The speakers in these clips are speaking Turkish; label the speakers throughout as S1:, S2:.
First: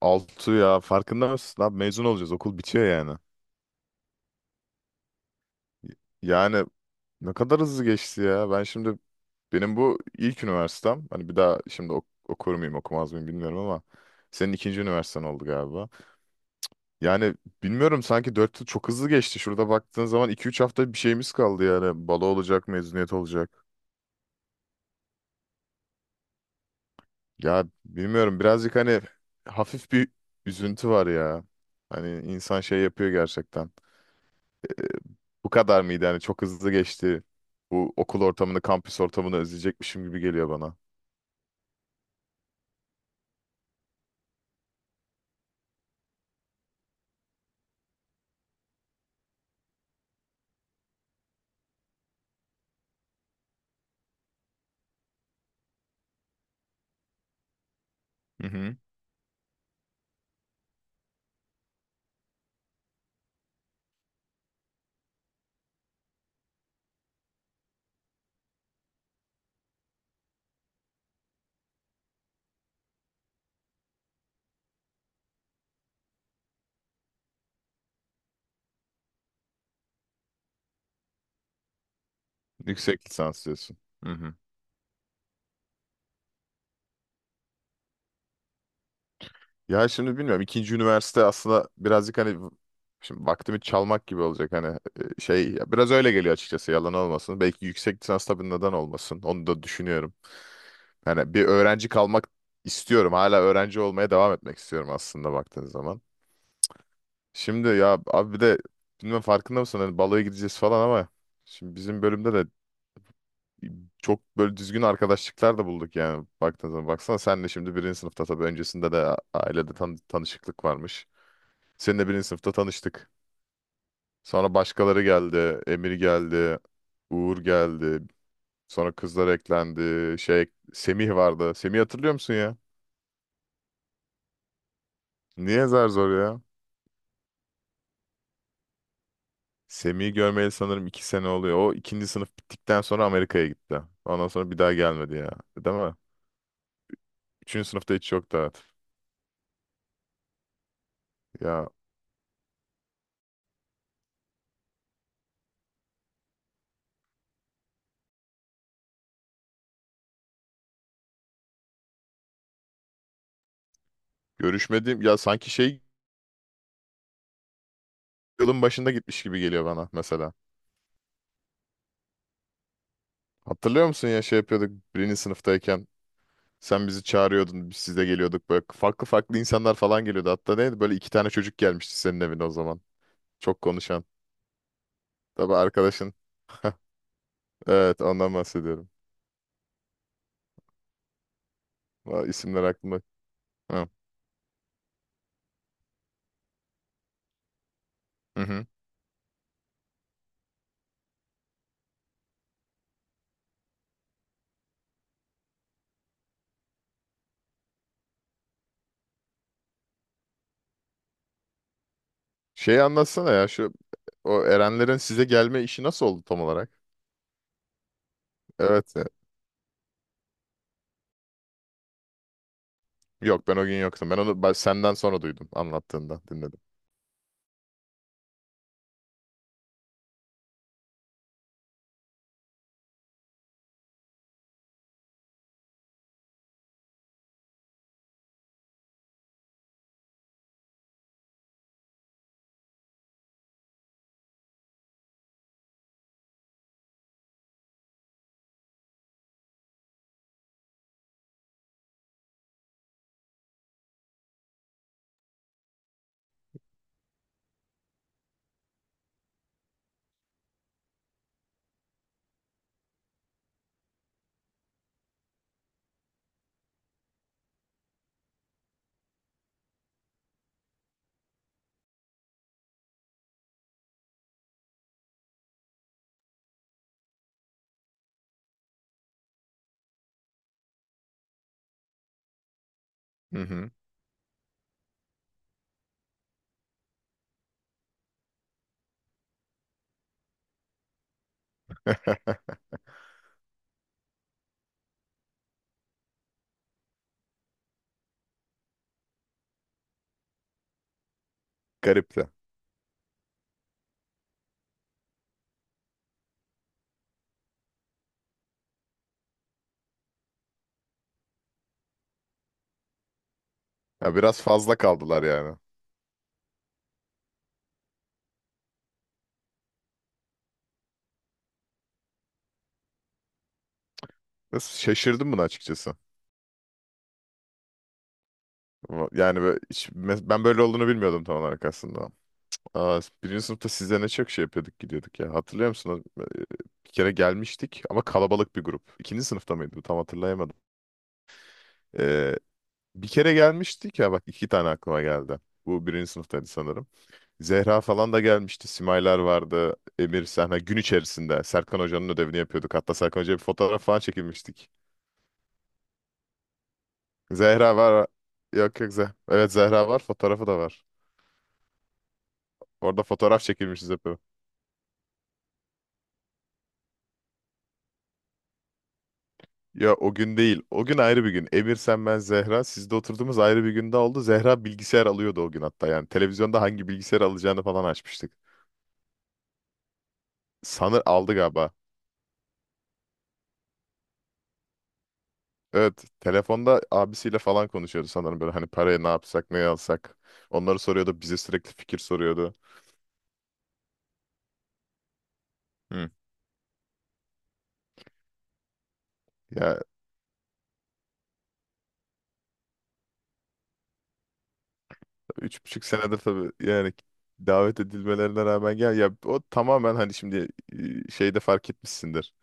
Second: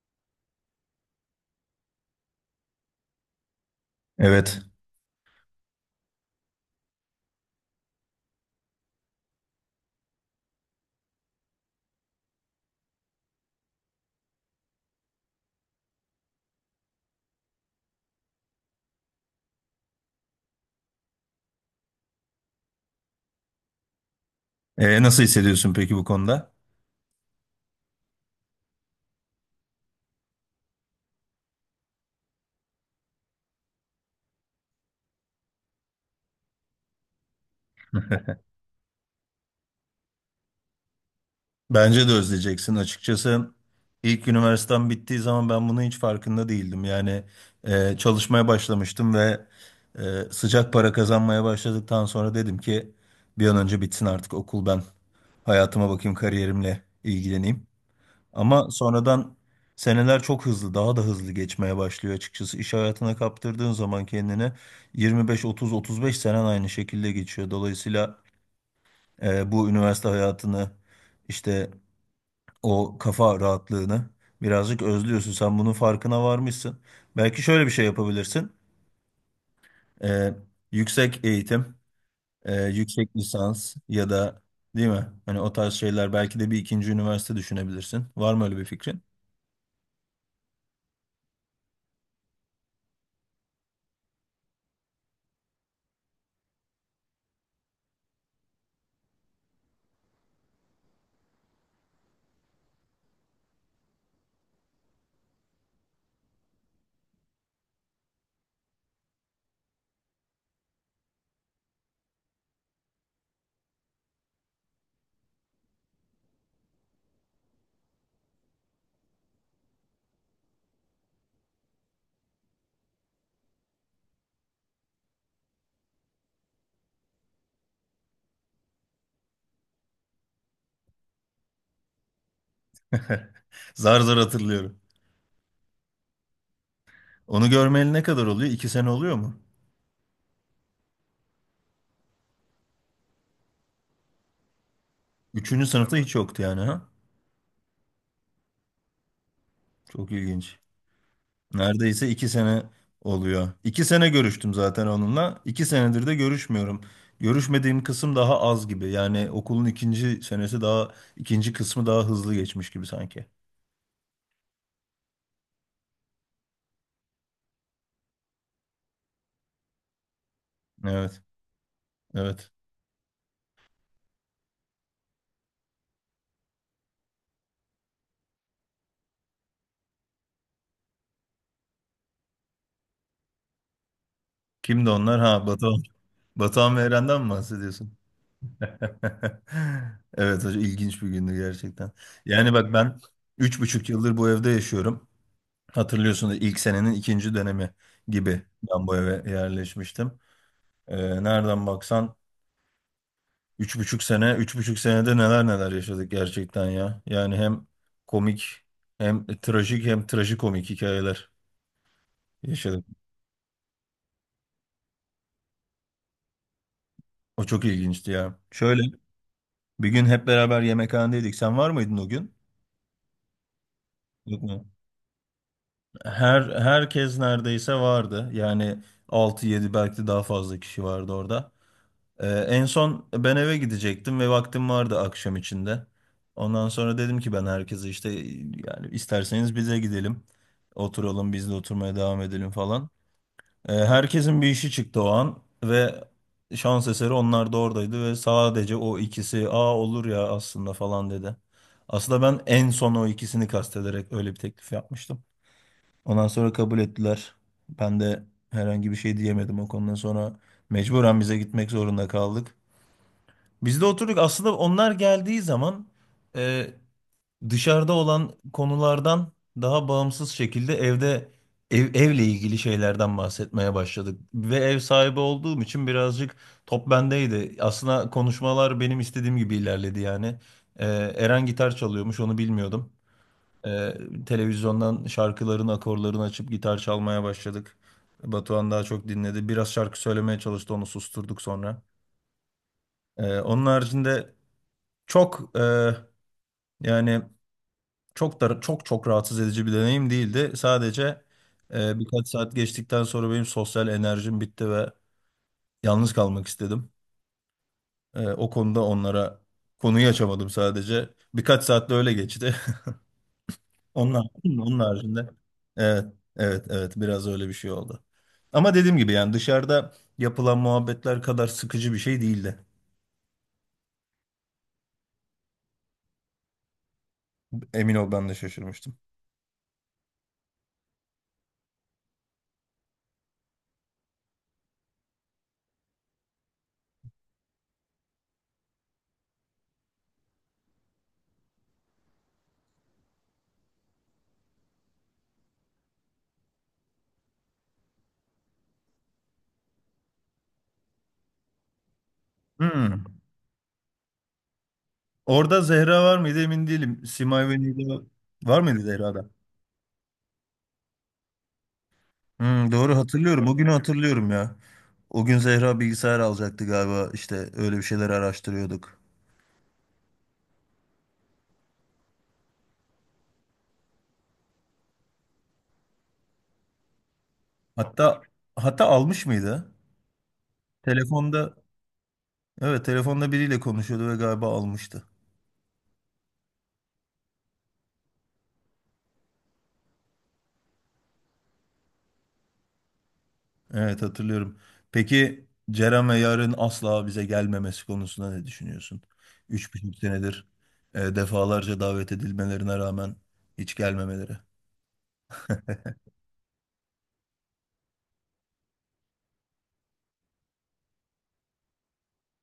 S1: Altı ya, farkında mısın? Abi, mezun olacağız, okul bitiyor yani.
S2: Evet.
S1: Yani ne kadar hızlı geçti ya. Benim bu ilk üniversitem. Hani bir daha şimdi okur muyum, okumaz mıyım bilmiyorum ama senin ikinci üniversiten oldu galiba. Yani bilmiyorum, sanki 4 yıl çok hızlı geçti. Şurada baktığın zaman iki üç hafta bir şeyimiz kaldı yani. Balo olacak, mezuniyet olacak.
S2: Nasıl hissediyorsun peki bu konuda?
S1: Ya bilmiyorum, birazcık hani hafif bir üzüntü var ya. Hani insan şey yapıyor gerçekten. Bu kadar mıydı yani? Çok hızlı geçti. Bu okul ortamını, kampüs ortamını özleyecekmişim gibi geliyor bana.
S2: Bence de özleyeceksin. Açıkçası ilk üniversitem bittiği zaman ben bunun hiç farkında değildim. Yani çalışmaya başlamıştım ve sıcak para kazanmaya başladıktan sonra dedim ki bir an önce bitsin artık okul, ben hayatıma bakayım, kariyerimle ilgileneyim.
S1: Hı
S2: Ama
S1: hı.
S2: sonradan seneler çok hızlı, daha da hızlı geçmeye başlıyor açıkçası. İş hayatına kaptırdığın zaman kendini 25, 30, 35 senen aynı şekilde geçiyor. Dolayısıyla bu üniversite hayatını işte o kafa rahatlığını birazcık özlüyorsun. Sen bunun farkına varmışsın. Belki şöyle bir şey yapabilirsin. E, yüksek eğitim,
S1: Yüksek
S2: yüksek
S1: lisans
S2: lisans
S1: diyorsun.
S2: ya
S1: Hı hı.
S2: da, değil mi? Hani o tarz şeyler, belki de bir ikinci üniversite düşünebilirsin. Var mı öyle bir fikrin?
S1: Ya şimdi bilmiyorum, ikinci üniversite aslında birazcık hani şimdi vaktimi çalmak gibi olacak hani, şey ya biraz öyle geliyor açıkçası, yalan olmasın. Belki yüksek lisans, tabii neden olmasın, onu da düşünüyorum. Yani bir öğrenci kalmak istiyorum, hala öğrenci olmaya devam etmek istiyorum aslında baktığın zaman. Şimdi ya abi, bir de bilmem farkında mısın, hani baloya gideceğiz falan ama şimdi bizim bölümde de çok böyle düzgün arkadaşlıklar da bulduk yani baktığın zaman. Baksana, senle şimdi birinci sınıfta, tabii öncesinde de ailede tanışıklık varmış. Seninle birinci sınıfta tanıştık. Sonra başkaları geldi. Emir geldi. Uğur geldi. Sonra kızlar eklendi. Şey, Semih vardı. Semih, hatırlıyor musun ya?
S2: Zar zar hatırlıyorum.
S1: Niye zar zor ya?
S2: Onu görmeyeli ne kadar oluyor? İki sene oluyor mu?
S1: Semih'i görmeyeli sanırım 2 sene oluyor. O, ikinci sınıf bittikten sonra Amerika'ya gitti. Ondan sonra bir daha gelmedi ya.
S2: Üçüncü
S1: Değil mi?
S2: sınıfta hiç yoktu yani, ha?
S1: Üçüncü sınıfta hiç yoktu, evet.
S2: Çok ilginç.
S1: Ya
S2: Neredeyse iki sene oluyor. İki sene görüştüm zaten onunla. İki senedir de görüşmüyorum. Görüşmediğim kısım daha az gibi. Yani okulun ikinci senesi daha, ikinci kısmı daha hızlı geçmiş gibi sanki.
S1: görüşmediğim ya sanki şey, yılın başında gitmiş gibi geliyor bana mesela.
S2: Evet, evet.
S1: Hatırlıyor musun ya şey yapıyorduk birinci sınıftayken, sen bizi çağırıyordun, biz size geliyorduk, böyle farklı farklı insanlar falan geliyordu. Hatta neydi, böyle iki tane çocuk gelmişti senin evine o zaman. Çok konuşan.
S2: Kimdi onlar? Ha,
S1: Tabii
S2: Batuhan.
S1: arkadaşın.
S2: Batuhan ve Eren'den mi bahsediyorsun?
S1: Evet, ondan bahsediyorum.
S2: Evet, hocam, ilginç bir gündü gerçekten.
S1: Aa,
S2: Yani
S1: İsimler
S2: bak, ben
S1: aklımda.
S2: üç buçuk
S1: Hı
S2: yıldır bu evde yaşıyorum. Hatırlıyorsunuz, ilk senenin ikinci dönemi gibi
S1: hı. Hı.
S2: ben bu eve yerleşmiştim. Nereden baksan üç buçuk sene, üç buçuk senede neler neler yaşadık gerçekten ya. Yani hem komik, hem trajik, hem trajikomik hikayeler
S1: Şeyi
S2: yaşadık.
S1: anlatsana ya, şu o Erenlerin size gelme işi nasıl oldu tam olarak?
S2: O çok ilginçti ya. Şöyle,
S1: Evet.
S2: bir gün hep beraber yemekhanedeydik. Sen var mıydın o gün?
S1: Yok, ben o gün yoktum.
S2: Yok
S1: Ben
S2: mu?
S1: senden sonra duydum, anlattığında dinledim.
S2: Herkes neredeyse vardı. Yani altı yedi, belki de daha fazla kişi vardı orada. En son ben eve gidecektim ve vaktim vardı akşam içinde. Ondan sonra dedim ki ben herkese işte, yani isterseniz bize gidelim. Oturalım, biz de oturmaya devam edelim falan. Herkesin bir işi çıktı o an ve şans eseri onlar da oradaydı ve sadece o ikisi "aa, olur ya aslında" falan dedi. Aslında ben en son o ikisini kastederek öyle bir teklif yapmıştım. Ondan sonra kabul ettiler. Ben de herhangi bir şey diyemedim o konudan sonra. Mecburen bize gitmek zorunda kaldık. Biz de oturduk. Aslında onlar geldiği zaman e, dışarıda olan konulardan daha bağımsız şekilde evde, evle ilgili şeylerden bahsetmeye başladık. Ve ev sahibi olduğum için birazcık top bendeydi. Aslında konuşmalar benim istediğim gibi ilerledi yani. E, Eren gitar çalıyormuş, onu bilmiyordum.
S1: Hı hı.
S2: E, televizyondan şarkıların akorlarını açıp gitar çalmaya başladık. Batuhan daha çok dinledi. Biraz şarkı söylemeye çalıştı, onu susturduk sonra. Onun haricinde çok yani çok da, çok rahatsız edici bir deneyim değildi. Sadece
S1: Garipti.
S2: birkaç saat geçtikten sonra benim sosyal enerjim bitti ve yalnız kalmak istedim. O konuda onlara konuyu açamadım sadece. Birkaç saat de öyle geçti.
S1: Ya
S2: Onlar
S1: biraz fazla
S2: onun
S1: kaldılar
S2: haricinde
S1: yani.
S2: evet, evet, evet, biraz öyle bir şey oldu. Ama dediğim gibi, yani dışarıda yapılan muhabbetler kadar sıkıcı bir şey değildi.
S1: Biraz şaşırdım buna, açıkçası.
S2: Emin ol, ben de şaşırmıştım.
S1: Ama yani böyle ben böyle olduğunu bilmiyordum tam olarak aslında. Aa, birinci sınıfta size ne çok şey yapıyorduk, gidiyorduk ya. Hatırlıyor musun? O, bir kere gelmiştik ama kalabalık bir grup. İkinci sınıfta mıydı bu? Tam hatırlayamadım. Ee, Bir kere gelmiştik ya, bak, iki tane aklıma geldi. Bu birinci sınıftaydı sanırım. Zehra falan da gelmişti. Simaylar vardı. Emir Sahne. Gün içerisinde Serkan Hoca'nın ödevini yapıyorduk. Hatta
S2: Hmm.
S1: Serkan Hoca'ya bir fotoğraf falan çekilmiştik.
S2: Orada Zehra var mıydı emin değilim. Simay ve
S1: Zehra
S2: Nida
S1: var.
S2: var mıydı,
S1: Yok yok, Zehra.
S2: Zehra'da?
S1: Evet, Zehra var. Fotoğrafı da var.
S2: Hmm, doğru
S1: Orada fotoğraf
S2: hatırlıyorum. O günü
S1: çekilmişiz hep.
S2: hatırlıyorum ya. O gün Zehra bilgisayar alacaktı galiba. İşte öyle bir şeyler araştırıyorduk.
S1: Ya o gün değil. O gün ayrı bir gün. Emir, sen, ben, Zehra. Sizde oturduğumuz ayrı bir günde oldu. Zehra bilgisayar alıyordu o gün hatta. Yani televizyonda hangi bilgisayar alacağını falan
S2: Hatta
S1: açmıştık.
S2: hatta almış mıydı?
S1: Sanır aldı
S2: Telefonda,
S1: galiba.
S2: evet telefonda biriyle konuşuyordu ve galiba almıştı.
S1: Evet, telefonda abisiyle falan konuşuyordu sanırım, böyle hani paraya ne yapsak, ne alsak. Onları soruyordu, bize sürekli fikir soruyordu.
S2: Evet, hatırlıyorum. Peki Ceren
S1: Hı.
S2: ve Yarın asla bize gelmemesi konusunda ne düşünüyorsun? Üç
S1: Ya
S2: buçuk senedir defalarca davet edilmelerine rağmen hiç gelmemeleri.
S1: 3,5 senedir tabii yani, davet edilmelerine rağmen gel ya, o tamamen hani şimdi şeyde fark etmişsindir.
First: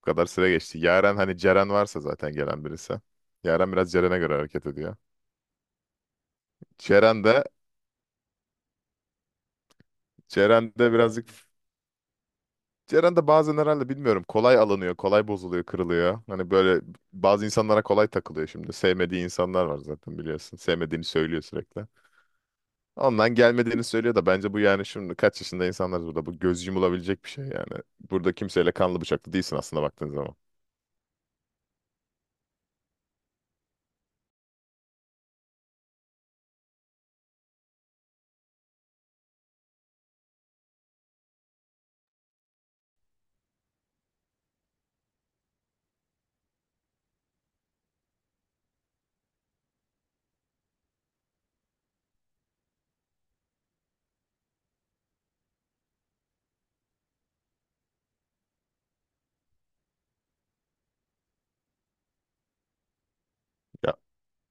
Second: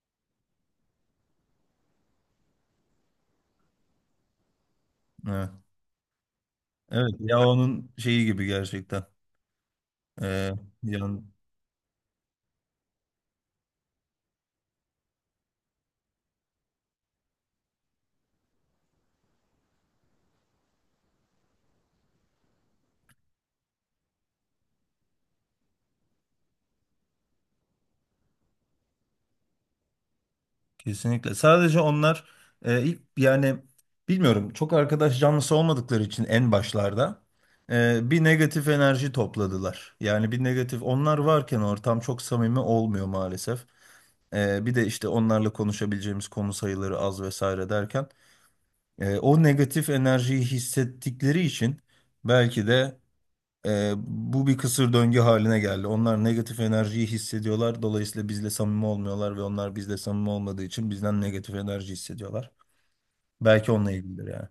S1: Bu kadar süre geçti. Yaren, hani Ceren varsa zaten gelen birisi. Yaren biraz Ceren'e göre hareket ediyor.
S2: Evet
S1: Ceren de
S2: ya, onun şeyi gibi gerçekten. Ee,
S1: Ceren de
S2: yani
S1: birazcık Ceren de bazen, herhalde bilmiyorum, kolay alınıyor, kolay bozuluyor, kırılıyor. Hani böyle bazı insanlara kolay takılıyor şimdi. Sevmediği insanlar var zaten, biliyorsun. Sevmediğini söylüyor sürekli. Ondan gelmediğini söylüyor da bence bu yani, şimdi kaç yaşında insanlar, burada bu göz yumulabilecek bir şey yani. Burada kimseyle kanlı bıçaklı değilsin aslında baktığın zaman.
S2: kesinlikle. Sadece onlar ilk, yani bilmiyorum, çok arkadaş canlısı olmadıkları için en başlarda bir negatif enerji topladılar. Yani bir negatif, onlar varken ortam çok samimi olmuyor maalesef. Bir de işte onlarla konuşabileceğimiz konu sayıları az vesaire derken o negatif enerjiyi hissettikleri için belki de bu bir kısır döngü haline geldi. Onlar negatif enerjiyi hissediyorlar. Dolayısıyla bizle samimi olmuyorlar ve onlar bizle samimi olmadığı için bizden negatif enerji hissediyorlar. Belki onunla
S1: Ya
S2: ilgilidir yani.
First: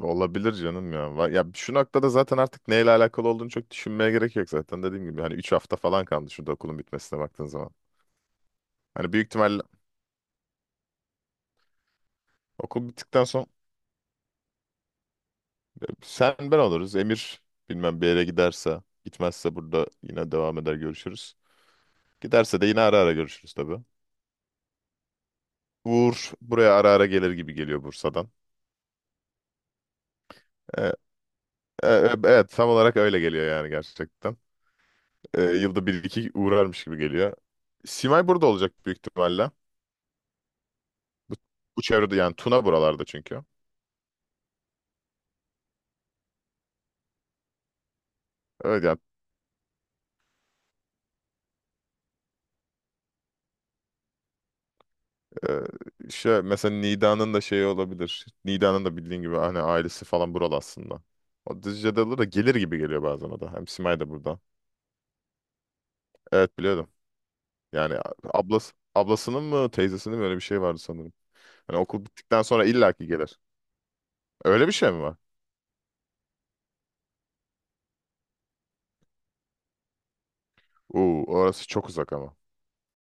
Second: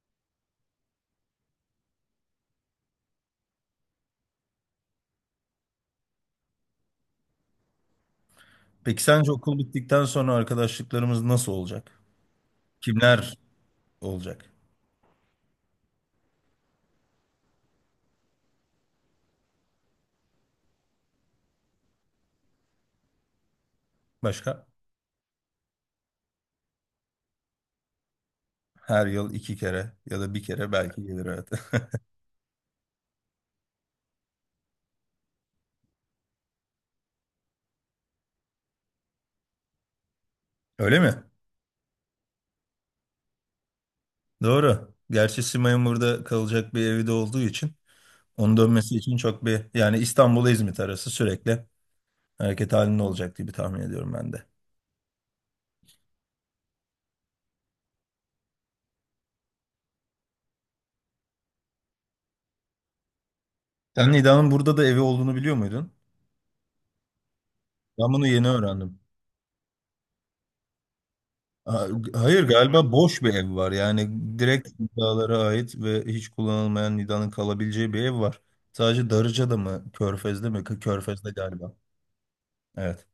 S1: olabilir canım ya. Ya şu noktada zaten artık neyle alakalı olduğunu çok düşünmeye gerek yok zaten. Dediğim gibi hani 3 hafta falan kaldı şurada, okulun bitmesine baktığın zaman.
S2: Peki
S1: Hani büyük
S2: sence okul
S1: ihtimalle
S2: bittikten sonra arkadaşlıklarımız nasıl olacak?
S1: okul bittikten
S2: Kimler
S1: sonra
S2: olacak?
S1: sen, ben oluruz. Emir bilmem, bir yere giderse, gitmezse burada yine devam eder, görüşürüz. Giderse de yine ara ara görüşürüz tabii.
S2: Başka?
S1: Uğur buraya ara ara gelir gibi geliyor Bursa'dan.
S2: Her yıl iki kere ya da bir kere
S1: E,
S2: belki gelir, evet.
S1: e, e, evet, tam olarak öyle geliyor yani, gerçekten. Yılda bir iki uğrarmış gibi geliyor. Simay burada olacak büyük ihtimalle.
S2: Öyle mi?
S1: Bu çevrede yani, Tuna buralarda çünkü.
S2: Doğru. Gerçi Simay'ın burada kalacak bir evi de olduğu için onun
S1: Evet
S2: dönmesi
S1: yani,
S2: için çok bir, yani İstanbul'a İzmit arası sürekli hareket halinde olacak diye bir tahmin ediyorum ben de.
S1: şey, mesela Nida'nın da şeyi olabilir. Nida'nın da bildiğin gibi hani ailesi falan buralı aslında. O Düzce'de olur da gelir gibi geliyor bazen o da. Hem Simay da
S2: Sen
S1: burada.
S2: Nida'nın burada da evi olduğunu biliyor muydun?
S1: Evet, biliyordum. Yani
S2: Ben bunu yeni öğrendim.
S1: ablasının mı, teyzesinin mi, öyle bir şey vardı sanırım. Hani
S2: Ha-
S1: okul bittikten
S2: Hayır,
S1: sonra
S2: galiba
S1: illaki
S2: boş bir
S1: gelir.
S2: ev var. Yani
S1: Öyle
S2: direkt
S1: bir şey mi var?
S2: Nida'lara ait ve hiç kullanılmayan, Nida'nın kalabileceği bir ev var. Sadece Darıca'da mı? Körfez'de mi? Kı-
S1: Uu,
S2: Körfez'de
S1: orası
S2: galiba.
S1: çok uzak ama.
S2: Evet.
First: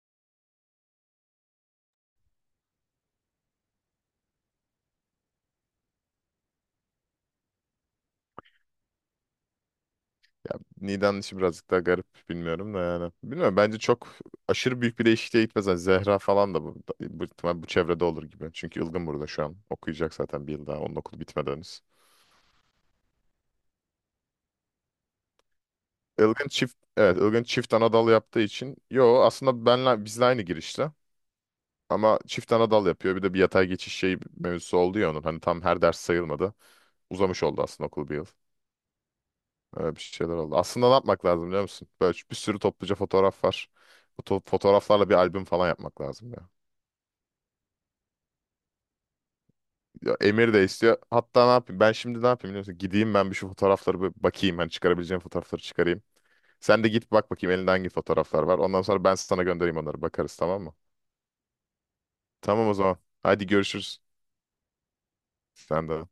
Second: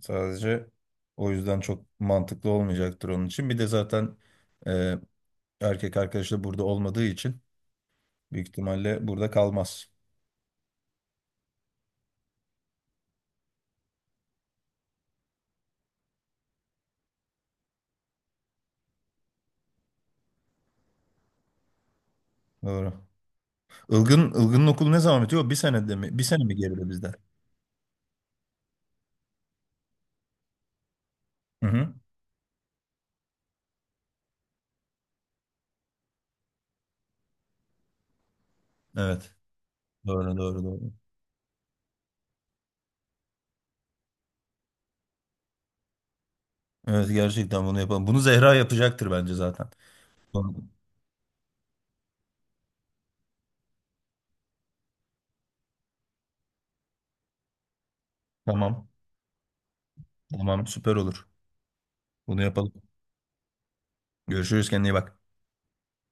S2: Sadece o yüzden çok mantıklı olmayacaktır onun için. Bir de zaten e, erkek arkadaşı da burada olmadığı için büyük ihtimalle burada kalmaz.
S1: Niğde'nin işi birazcık daha garip, bilmiyorum da yani. Bilmiyorum, bence çok aşırı büyük bir değişikliğe gitmez. Hani Zehra falan da ihtimal bu çevrede olur gibi. Çünkü Ilgın burada şu an. Okuyacak zaten bir yıl daha. Onun okulu bitmeden henüz.
S2: Doğru. Ilgın'ın okulu ne zaman bitiyor? Bir senede mi? Bir sene mi geride bizden?
S1: Evet, Ilgın çift Anadolu yaptığı için. Yo aslında bizle aynı girişte.
S2: Hı hı.
S1: Ama çift ana dal yapıyor. Bir de bir yatay geçiş şey mevzusu oldu ya onun. Hani tam her ders sayılmadı. Uzamış oldu aslında okul bir yıl.
S2: Evet.
S1: Öyle bir şeyler
S2: Doğru,
S1: oldu.
S2: doğru,
S1: Aslında ne
S2: doğru.
S1: yapmak lazım, biliyor musun? Böyle bir sürü topluca fotoğraf var. Bu fotoğraflarla bir albüm falan yapmak lazım ya.
S2: Evet, gerçekten bunu yapalım. Bunu Zehra yapacaktır bence zaten.
S1: Ya Emir
S2: Tamam.
S1: de istiyor. Hatta ne yapayım? Ben şimdi ne yapayım, biliyor musun? Gideyim ben bir şu fotoğrafları bir bakayım. Hani çıkarabileceğim fotoğrafları çıkarayım. Sen de git bak bakayım elinde hangi fotoğraflar var. Ondan
S2: Tamam,
S1: sonra ben sana göndereyim onları. Bakarız, tamam
S2: tamam,
S1: mı?
S2: süper olur. Bunu
S1: Tamam
S2: yapalım.
S1: o zaman. Hadi görüşürüz.
S2: Görüşürüz, kendine iyi bak.
S1: Sen de.